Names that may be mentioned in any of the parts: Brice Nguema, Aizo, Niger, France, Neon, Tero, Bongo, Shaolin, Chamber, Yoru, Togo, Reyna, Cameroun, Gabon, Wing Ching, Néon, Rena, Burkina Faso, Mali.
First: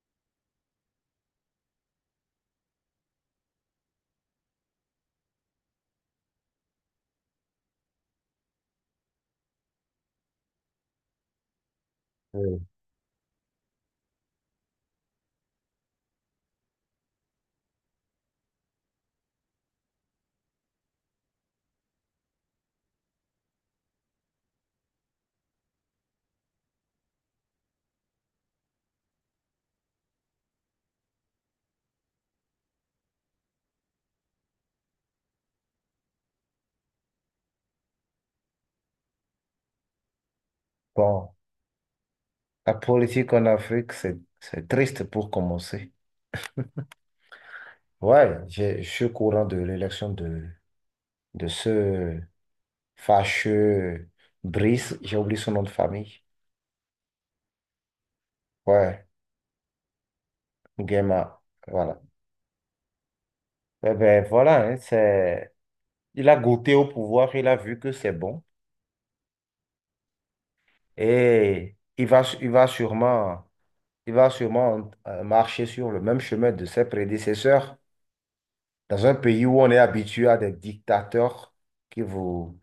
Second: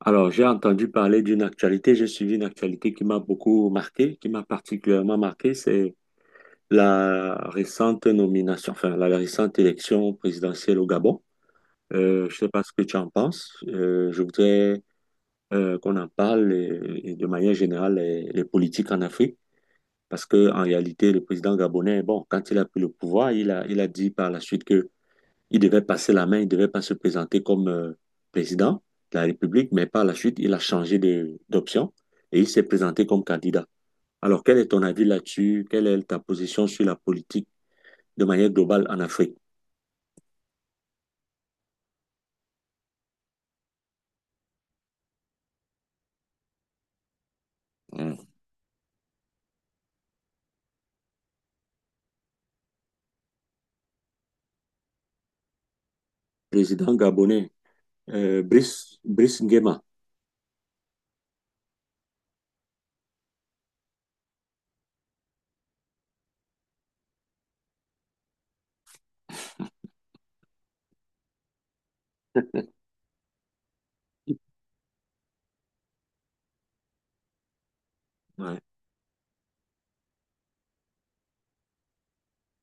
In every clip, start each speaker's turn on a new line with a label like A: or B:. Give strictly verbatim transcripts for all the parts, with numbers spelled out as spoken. A: Alors, j'ai entendu parler d'une actualité, j'ai suivi une actualité qui m'a beaucoup marqué, qui m'a particulièrement marqué, c'est la récente nomination, enfin, la récente élection présidentielle au Gabon. Euh, je ne sais
B: Euh,
A: pas ce que tu en penses. Euh, je voudrais euh, qu'on en parle et, et de manière générale les, les politiques en Afrique, parce que en réalité, le président gabonais, bon, quand il a pris le pouvoir, il a, il a dit par la suite il devait passer la main, il ne devait pas se présenter comme euh, président de la République, mais par la suite, il a changé de- d'option et il s'est présenté comme candidat. Alors, quel est ton avis là-dessus? Quelle est ta position sur la politique de manière globale en Afrique?
B: Bon, la politique en Afrique, c'est, c'est triste pour commencer.
A: Mm.
B: Ouais, j'ai- je suis au courant de l'élection de, de ce fâcheux Brice, j'ai oublié son nom de famille.
A: Président gabonais, euh, Brice,
B: Ouais,
A: Brice Nguema.
B: Nguema, voilà. Eh ben voilà, hein, c'est, il a goûté au pouvoir, il a vu que c'est bon et il va, il va sûrement, il va sûrement euh, marcher sur le même chemin de ses prédécesseurs
A: Ouais,
B: dans un pays où on est habitué à des dictateurs qui vous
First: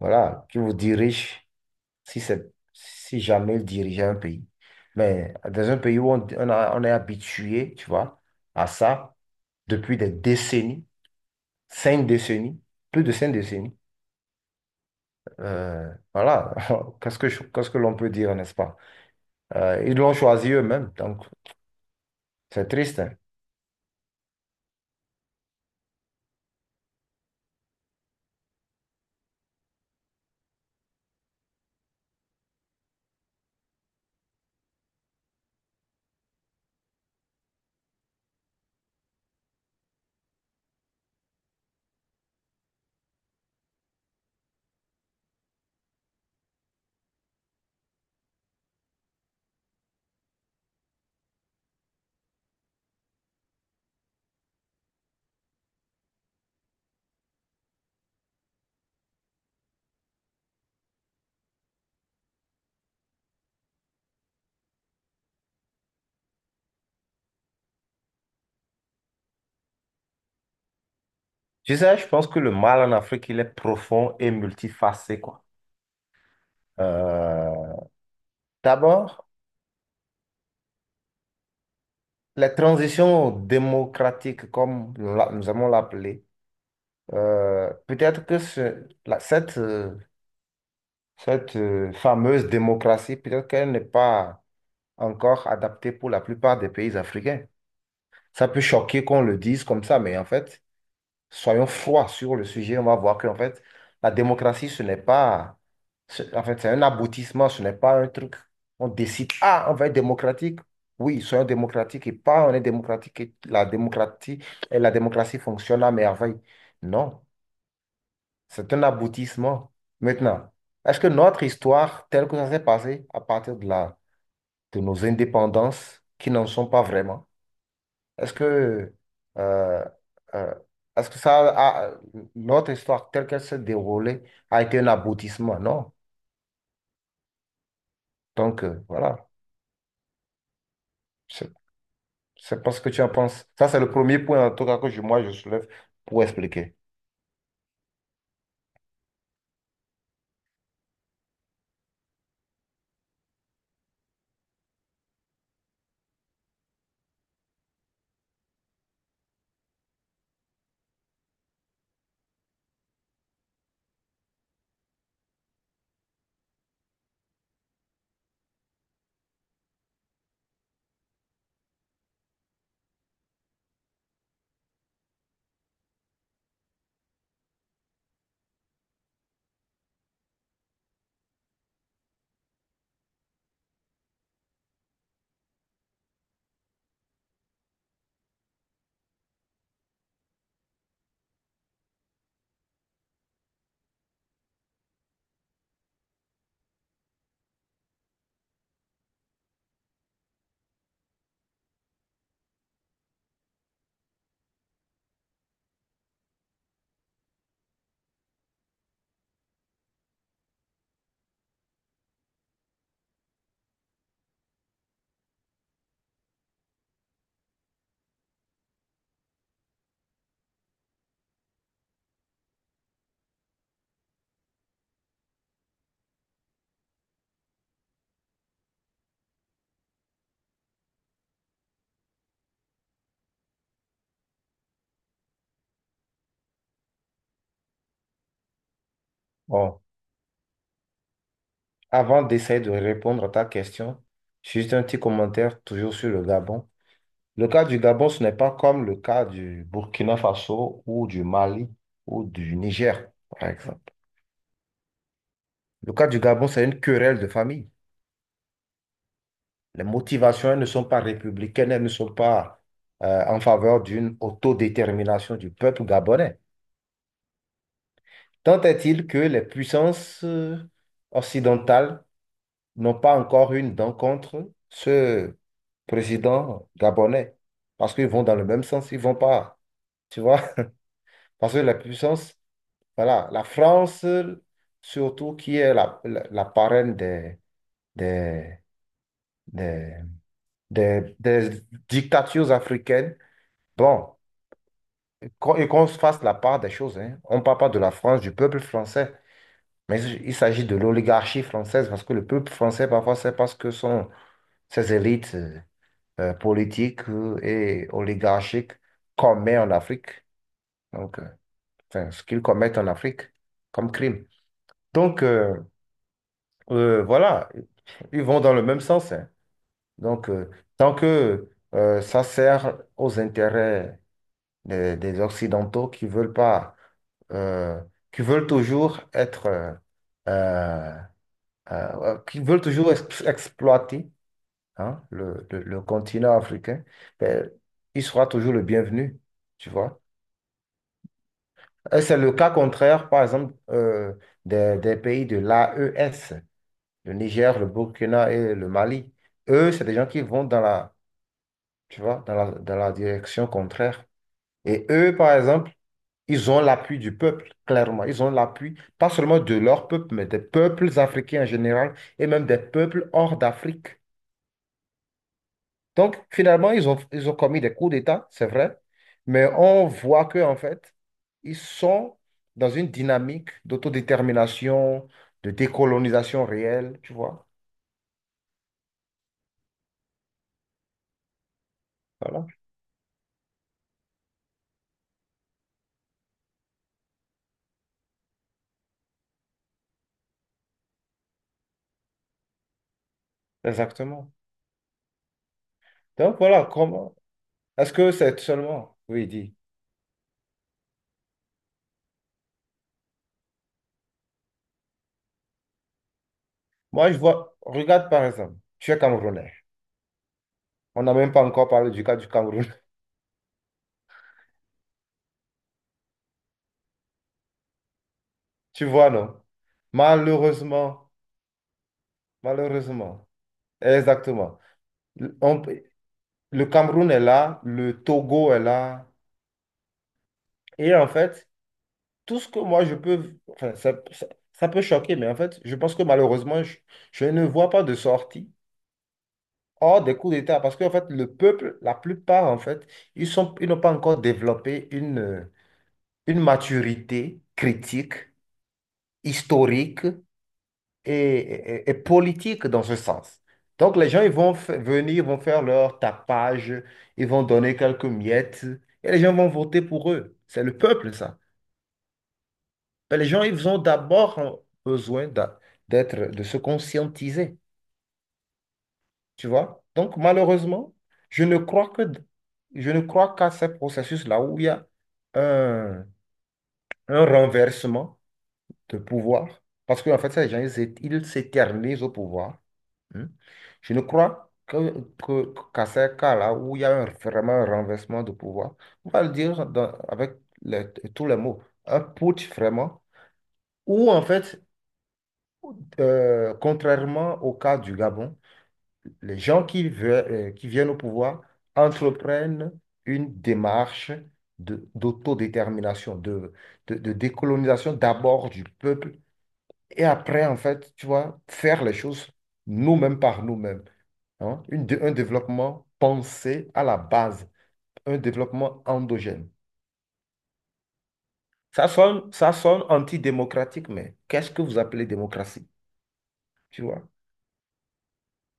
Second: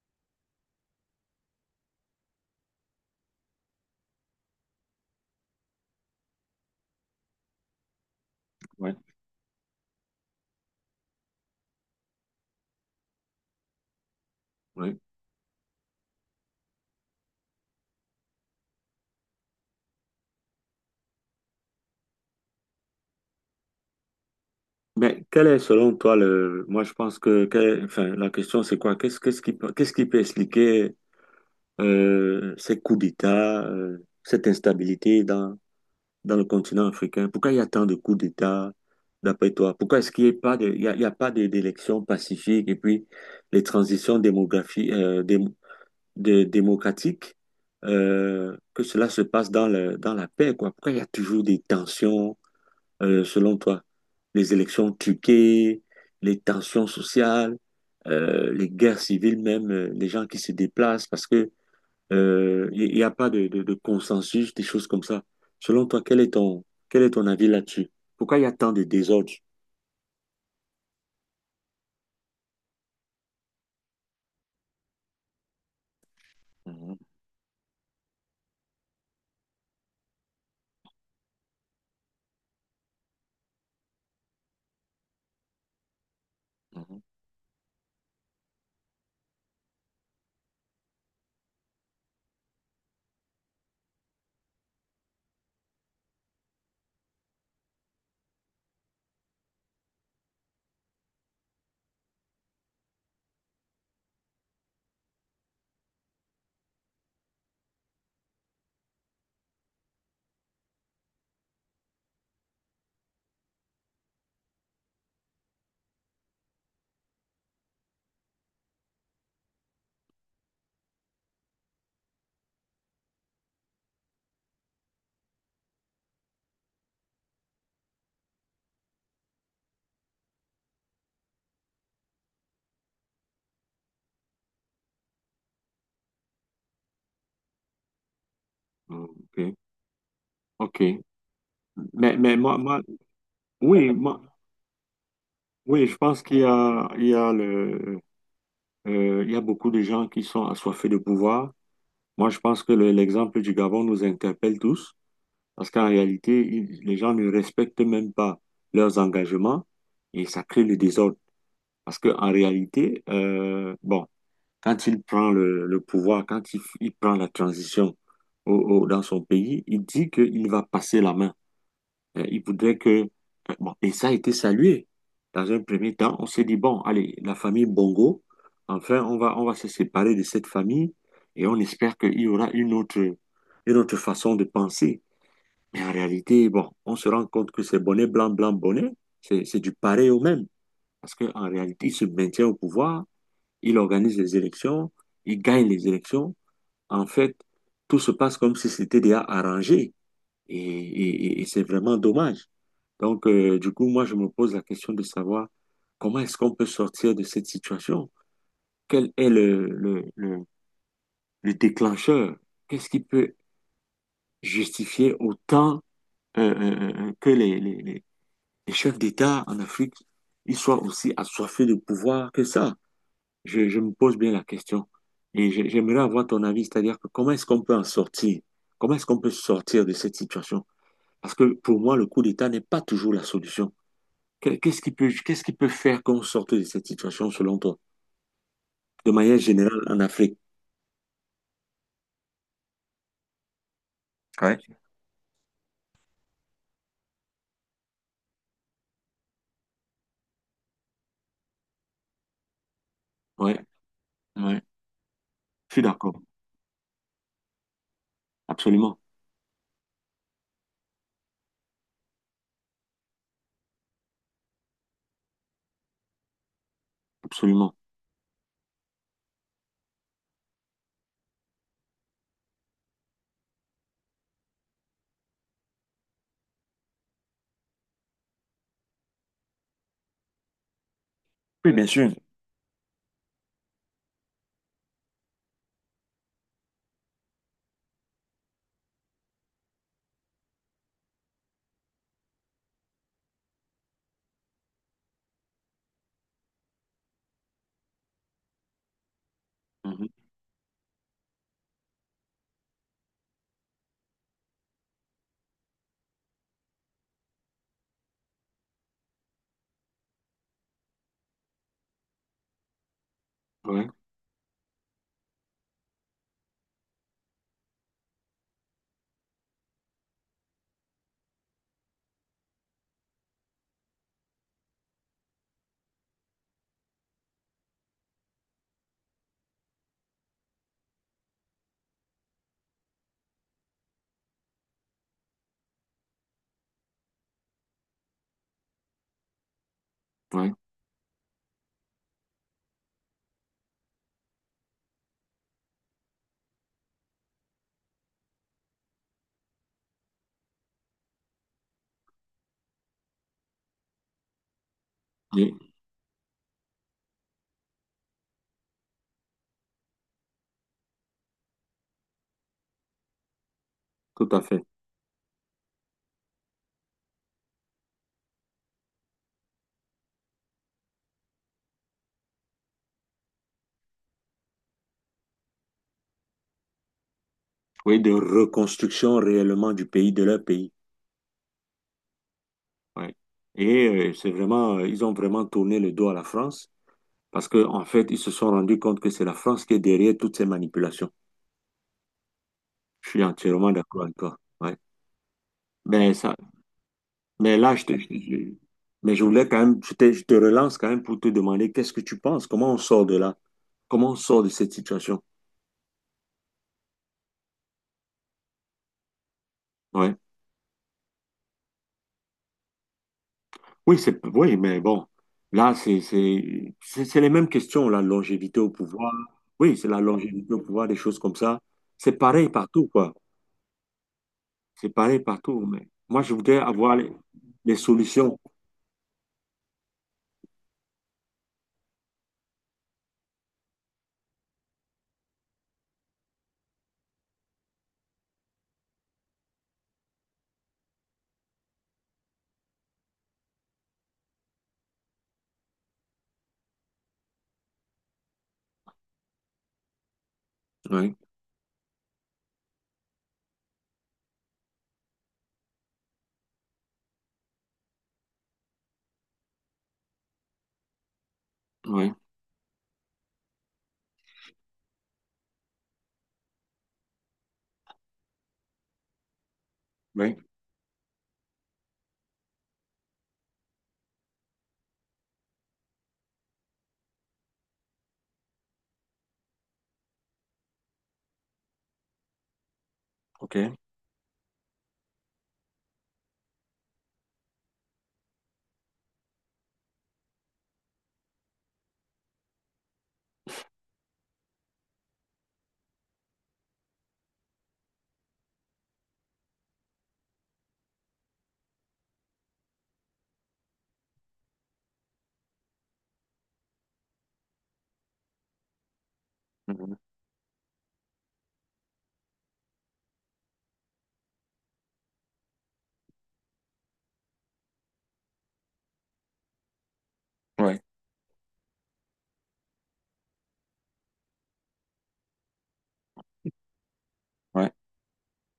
B: Voilà, qui vous dirige, si c'est, si jamais il dirigeait un pays. Mais dans un pays où on, on a- on est habitué, tu vois, à
A: ouais,
B: ça depuis des décennies, cinq décennies, plus de cinq décennies,
A: ouais.
B: euh, voilà, qu'est-ce que, je- qu'est-ce que l'on peut dire, n'est-ce pas? Euh, ils l'ont choisi eux-mêmes, donc c'est triste. Hein.
A: Mais quel est selon toi le... Moi, je pense que quel- enfin, la question, c'est quoi? Qu'est-ce qu'est-ce qui, peut- qu'est-ce qui peut expliquer euh, ces coups d'État, euh, cette instabilité dans dans le continent africain? Pourquoi il y a tant de coups d'État, d'après toi? Pourquoi est-ce qu'il n'y a pas de, il y a, il y a pas de- d'élections pacifiques et puis les transitions démographiques, euh, dé- de- démocratiques, euh, que cela se passe dans le, dans la paix, quoi? Pourquoi il y a toujours des tensions, euh, selon toi? Les élections truquées, les tensions sociales, euh, les guerres civiles même, euh, les gens qui se déplacent parce que euh, il n'y a pas de, de, de consensus, des choses comme ça. Selon toi, quel est ton, quel est ton avis là-dessus? Pourquoi il y a tant de désordre?
B: Je sais, je pense que le mal en Afrique, il est profond et multifacé, quoi.
A: Mhm,
B: Euh, D'abord, les transitions démocratiques, comme nous l'a- nous allons l'appeler,
A: mhm.
B: Euh, peut-être que ce- la- cette, euh, cette euh, fameuse démocratie, peut-être qu'elle n'est pas encore adaptée pour la plupart des pays africains. Ça peut choquer qu'on le dise comme ça, mais en fait, soyons froids sur le sujet. On va voir qu'en fait, la démocratie, ce n'est pas ce- en fait, c'est un aboutissement, ce n'est pas un truc. On décide, ah, on va être démocratique. Oui, soyons démocratiques et pas on est démocratique et la démocratie, et la démocratie fonctionne à merveille. Non. C'est un aboutissement. Maintenant, est-ce que notre histoire, telle que ça s'est passé à partir de la, de nos indépendances, qui n'en sont pas vraiment, est-ce que, euh, euh, est-ce que ça a- notre histoire telle qu'elle s'est déroulée a été un aboutissement? Non. Donc, euh, voilà.
A: Ok, ok.
B: Je
A: Mais, mais
B: je
A: moi,
B: pas
A: moi,
B: ce que tu en penses. Ça, c'est le
A: oui,
B: premier
A: moi,
B: point, en tout cas, que je- moi, je soulève
A: oui, je pense
B: pour
A: qu'il y
B: expliquer.
A: a, il y a le, euh, il y a beaucoup de gens qui sont assoiffés de pouvoir. Moi, je pense que le- l'exemple du Gabon nous interpelle tous, parce qu'en réalité, il- les gens ne respectent même pas leurs engagements et ça crée le désordre. Parce que en réalité, euh, bon. Quand il prend le, le pouvoir, quand il, il prend la transition au- au- dans son pays, il dit qu'il va passer la main. Euh, il voudrait que... euh, bon, et ça a été salué. Dans un premier temps, on s'est dit, bon, allez, la famille Bongo, enfin, on va, on va se séparer de cette famille et on espère qu'il y aura une autre, une autre façon de penser. Mais en réalité, bon, on se rend compte que c'est bonnet blanc, blanc, bonnet, c'est c'est du pareil au même. Parce qu'en réalité, il se maintient au pouvoir il organise les élections, il gagne les élections. En fait, tout se passe comme si c'était déjà arrangé et, et- et- c'est vraiment dommage. Donc, euh, du coup, moi, je me pose la question de savoir comment est-ce qu'on peut sortir de cette situation? Quel est le, le, le, le déclencheur? Qu'est-ce qui peut justifier autant euh, euh, euh, euh, que les, les, les les chefs d'État en Afrique, ils soient aussi assoiffés de pouvoir que ça? je, je me pose bien la question et j'ai- j'aimerais avoir ton avis, c'est-à-dire que comment est-ce qu'on peut en sortir? Comment est-ce qu'on peut sortir de cette situation? Parce que pour moi, le coup d'État n'est pas toujours la solution. Que- Qu'est-ce qui peut, qu'est-ce qui peut faire qu'on sorte de cette situation selon toi, de manière générale
B: Bon,
A: en Afrique?
B: avant d'essayer de répondre à ta question,
A: Ouais.
B: juste un petit commentaire toujours sur le Gabon. Le cas du Gabon, ce n'est pas comme le cas du Burkina Faso ou du Mali ou du Niger, par
A: Ouais,
B: exemple.
A: ouais, je suis
B: Le cas
A: d'accord,
B: du Gabon, c'est une querelle de famille.
A: absolument,
B: Les motivations, elles ne sont pas républicaines, elles ne sont pas euh, en faveur d'une autodétermination du peuple gabonais.
A: absolument.
B: Tant est-il que les puissances euh, occidentales n'ont pas encore une dent contre ce président gabonais, parce qu'ils vont dans le même sens, ils vont pas, tu vois, parce que
A: Oui,
B: la
A: bien sûr.
B: puissance Voilà, la France, surtout qui est la, la, la parraine des, des, des, des- des dictatures africaines. Bon, qu'on- et qu'on se fasse la part des choses, hein. On ne parle pas de la France, du peuple français, mais
A: Mhm.
B: il s'agit de l'oligarchie française, parce que le peuple français, parfois, c'est parce que son, ses élites euh, euh, politiques euh, et oligarchiques commettent en Afrique, donc, euh, enfin, ce qu'ils commettent en Afrique
A: Ouais,
B: comme crime. Donc, euh, euh, voilà, ils vont dans le même sens. Hein. Donc, euh, tant que euh, ça sert aux intérêts des, des Occidentaux qui veulent pas, euh, qui veulent toujours être, euh, euh, euh, qui veulent toujours ex- exploiter, hein, le, le- le continent africain, ben, il sera toujours le bienvenu, tu vois.
A: ouais,
B: Et c'est le cas contraire, par exemple, euh, des, des pays de l'A E S. Le Niger, le Burkina et le Mali. Eux, c'est des gens qui vont dans la, tu vois, dans la, dans la direction contraire. Et eux, par exemple,
A: oui,
B: ils ont l'appui du peuple, clairement. Ils ont l'appui, pas seulement de leur peuple, mais des peuples africains en général et même des peuples hors d'Afrique.
A: tout à fait.
B: Donc, finalement, ils ont, ils ont commis des coups d'État, c'est vrai, mais on voit que, en fait, ils sont dans une dynamique d'autodétermination, de décolonisation réelle, tu vois.
A: Oui, de reconstruction réellement du pays, de leur pays.
B: Voilà,
A: Ouais. Et euh, c'est vraiment, euh, ils ont vraiment tourné le dos à la France. Parce que, en fait, ils se sont rendus compte que c'est la France qui est derrière toutes ces manipulations. Je suis entièrement d'accord avec
B: exactement.
A: toi. Ouais. Mais ça,
B: Donc voilà, comment
A: mais là, je
B: est-ce
A: te, je-
B: que c'est
A: je-
B: seulement,
A: mais je
B: oui,
A: voulais
B: dit.
A: quand même, je te, je te relance quand même pour te demander qu'est-ce que tu penses? Comment on sort de là? Comment on sort de cette situation?
B: Moi, je vois, regarde par exemple, tu es Camerounais.
A: Ouais.
B: On n'a même pas encore parlé du cas du Cameroun.
A: Oui, c'est, oui, mais bon, là, c'est, c'est, c'est c'est les mêmes questions, la longévité au
B: Tu vois,
A: pouvoir.
B: non?
A: Oui, c'est la longévité au pouvoir, des
B: Malheureusement,
A: choses comme ça. C'est pareil partout, quoi.
B: malheureusement, exactement.
A: C'est pareil
B: Le on-
A: partout. Mais moi, je voudrais
B: le
A: avoir
B: Cameroun
A: les,
B: est là,
A: les
B: le
A: solutions.
B: Togo est là. Et en fait, tout ce que moi je peux, enfin, ça, ça- ça peut choquer, mais en fait, je pense que malheureusement, je, je ne vois pas de sortie hors des coups d'État. Parce qu'en fait, le peuple, la plupart, en fait, ils sont, ils n'ont pas encore développé une une maturité critique, historique et,
A: Oui,
B: et- et politique dans ce sens. Donc les gens ils vont f- venir, vont faire leur tapage, ils vont donner quelques miettes et les gens vont voter pour eux. C'est le peuple, ça.
A: oui.
B: Mais les gens, ils ont d'abord besoin d'a- d'être, de se conscientiser, tu vois. Donc
A: Oui,
B: malheureusement, je ne crois que, je ne crois qu'à ces processus-là où il y a un, un renversement de pouvoir, parce qu'en fait, ces gens, ils s'é- ils s'éternisent au pouvoir. Hein.
A: ok.
B: Je ne crois que, que- qu'à ces cas-là où il y a un- vraiment un renversement de pouvoir, on va le dire dans- avec les- tous les mots, un putsch vraiment, où en fait, euh, contrairement au cas du Gabon, les gens qui, veulent, euh, qui viennent au pouvoir entreprennent une démarche de- d'autodétermination, de, de de décolonisation d'abord du peuple.
A: Mhm.
B: Et après, en fait, tu vois, faire les choses nous-mêmes par nous-mêmes. Hein. Une dé- un développement pensé à la base, un développement endogène.
A: Ouais,
B: Ça sonne, ça sonne antidémocratique, mais qu'est-ce que vous appelez démocratie? Tu vois?
A: ouais.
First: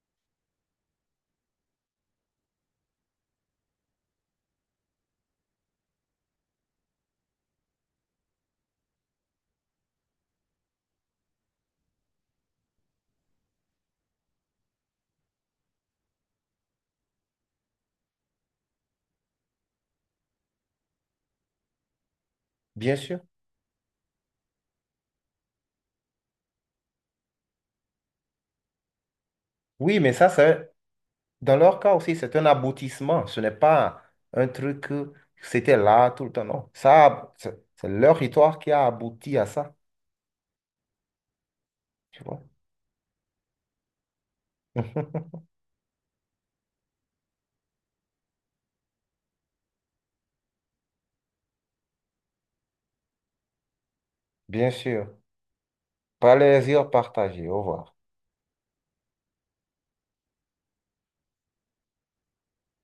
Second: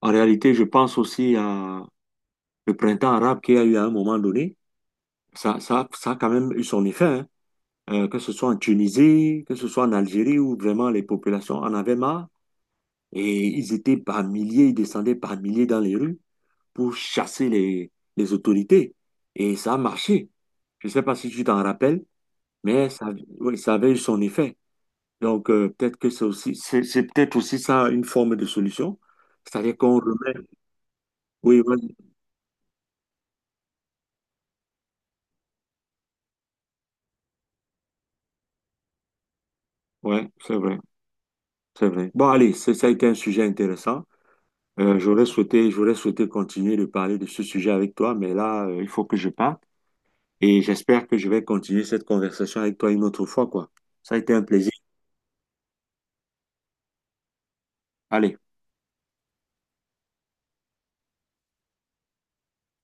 A: En réalité, je pense aussi à le printemps arabe qu'il y a eu à un moment donné. Ça, ça, ça a quand même eu son effet, hein. Euh, que ce soit en Tunisie, que ce soit en Algérie, où vraiment les populations en avaient marre et ils étaient par milliers, ils descendaient par milliers dans les rues pour chasser les, les autorités. Et ça a marché. Je ne sais pas si tu t'en rappelles, mais
B: Bien
A: ça,
B: sûr.
A: oui, ça avait eu son effet. Donc, euh, peut-être que c'est aussi, c'est c'est peut-être aussi ça une forme de solution. C'est-à-dire qu'on
B: Oui, mais ça,
A: remet.
B: c'est, dans
A: Oui,
B: leur
A: vas-y.
B: cas aussi, c'est un aboutissement. Ce n'est pas un truc que c'était là tout le temps. Non. Ça, c'est c'est leur histoire qui a abouti à ça.
A: Ouais, c'est vrai, c'est vrai.
B: Tu
A: Bon,
B: vois?
A: allez, c'est- ça a été un sujet intéressant. Euh, j'aurais souhaité, j'aurais souhaité continuer de parler de ce sujet avec toi, mais là, euh, il faut que je parte et j'espère que je vais continuer cette conversation avec toi une autre fois, quoi. Ça a été un
B: Bien
A: plaisir.
B: sûr. Plaisir partagé. Au revoir.
A: Allez.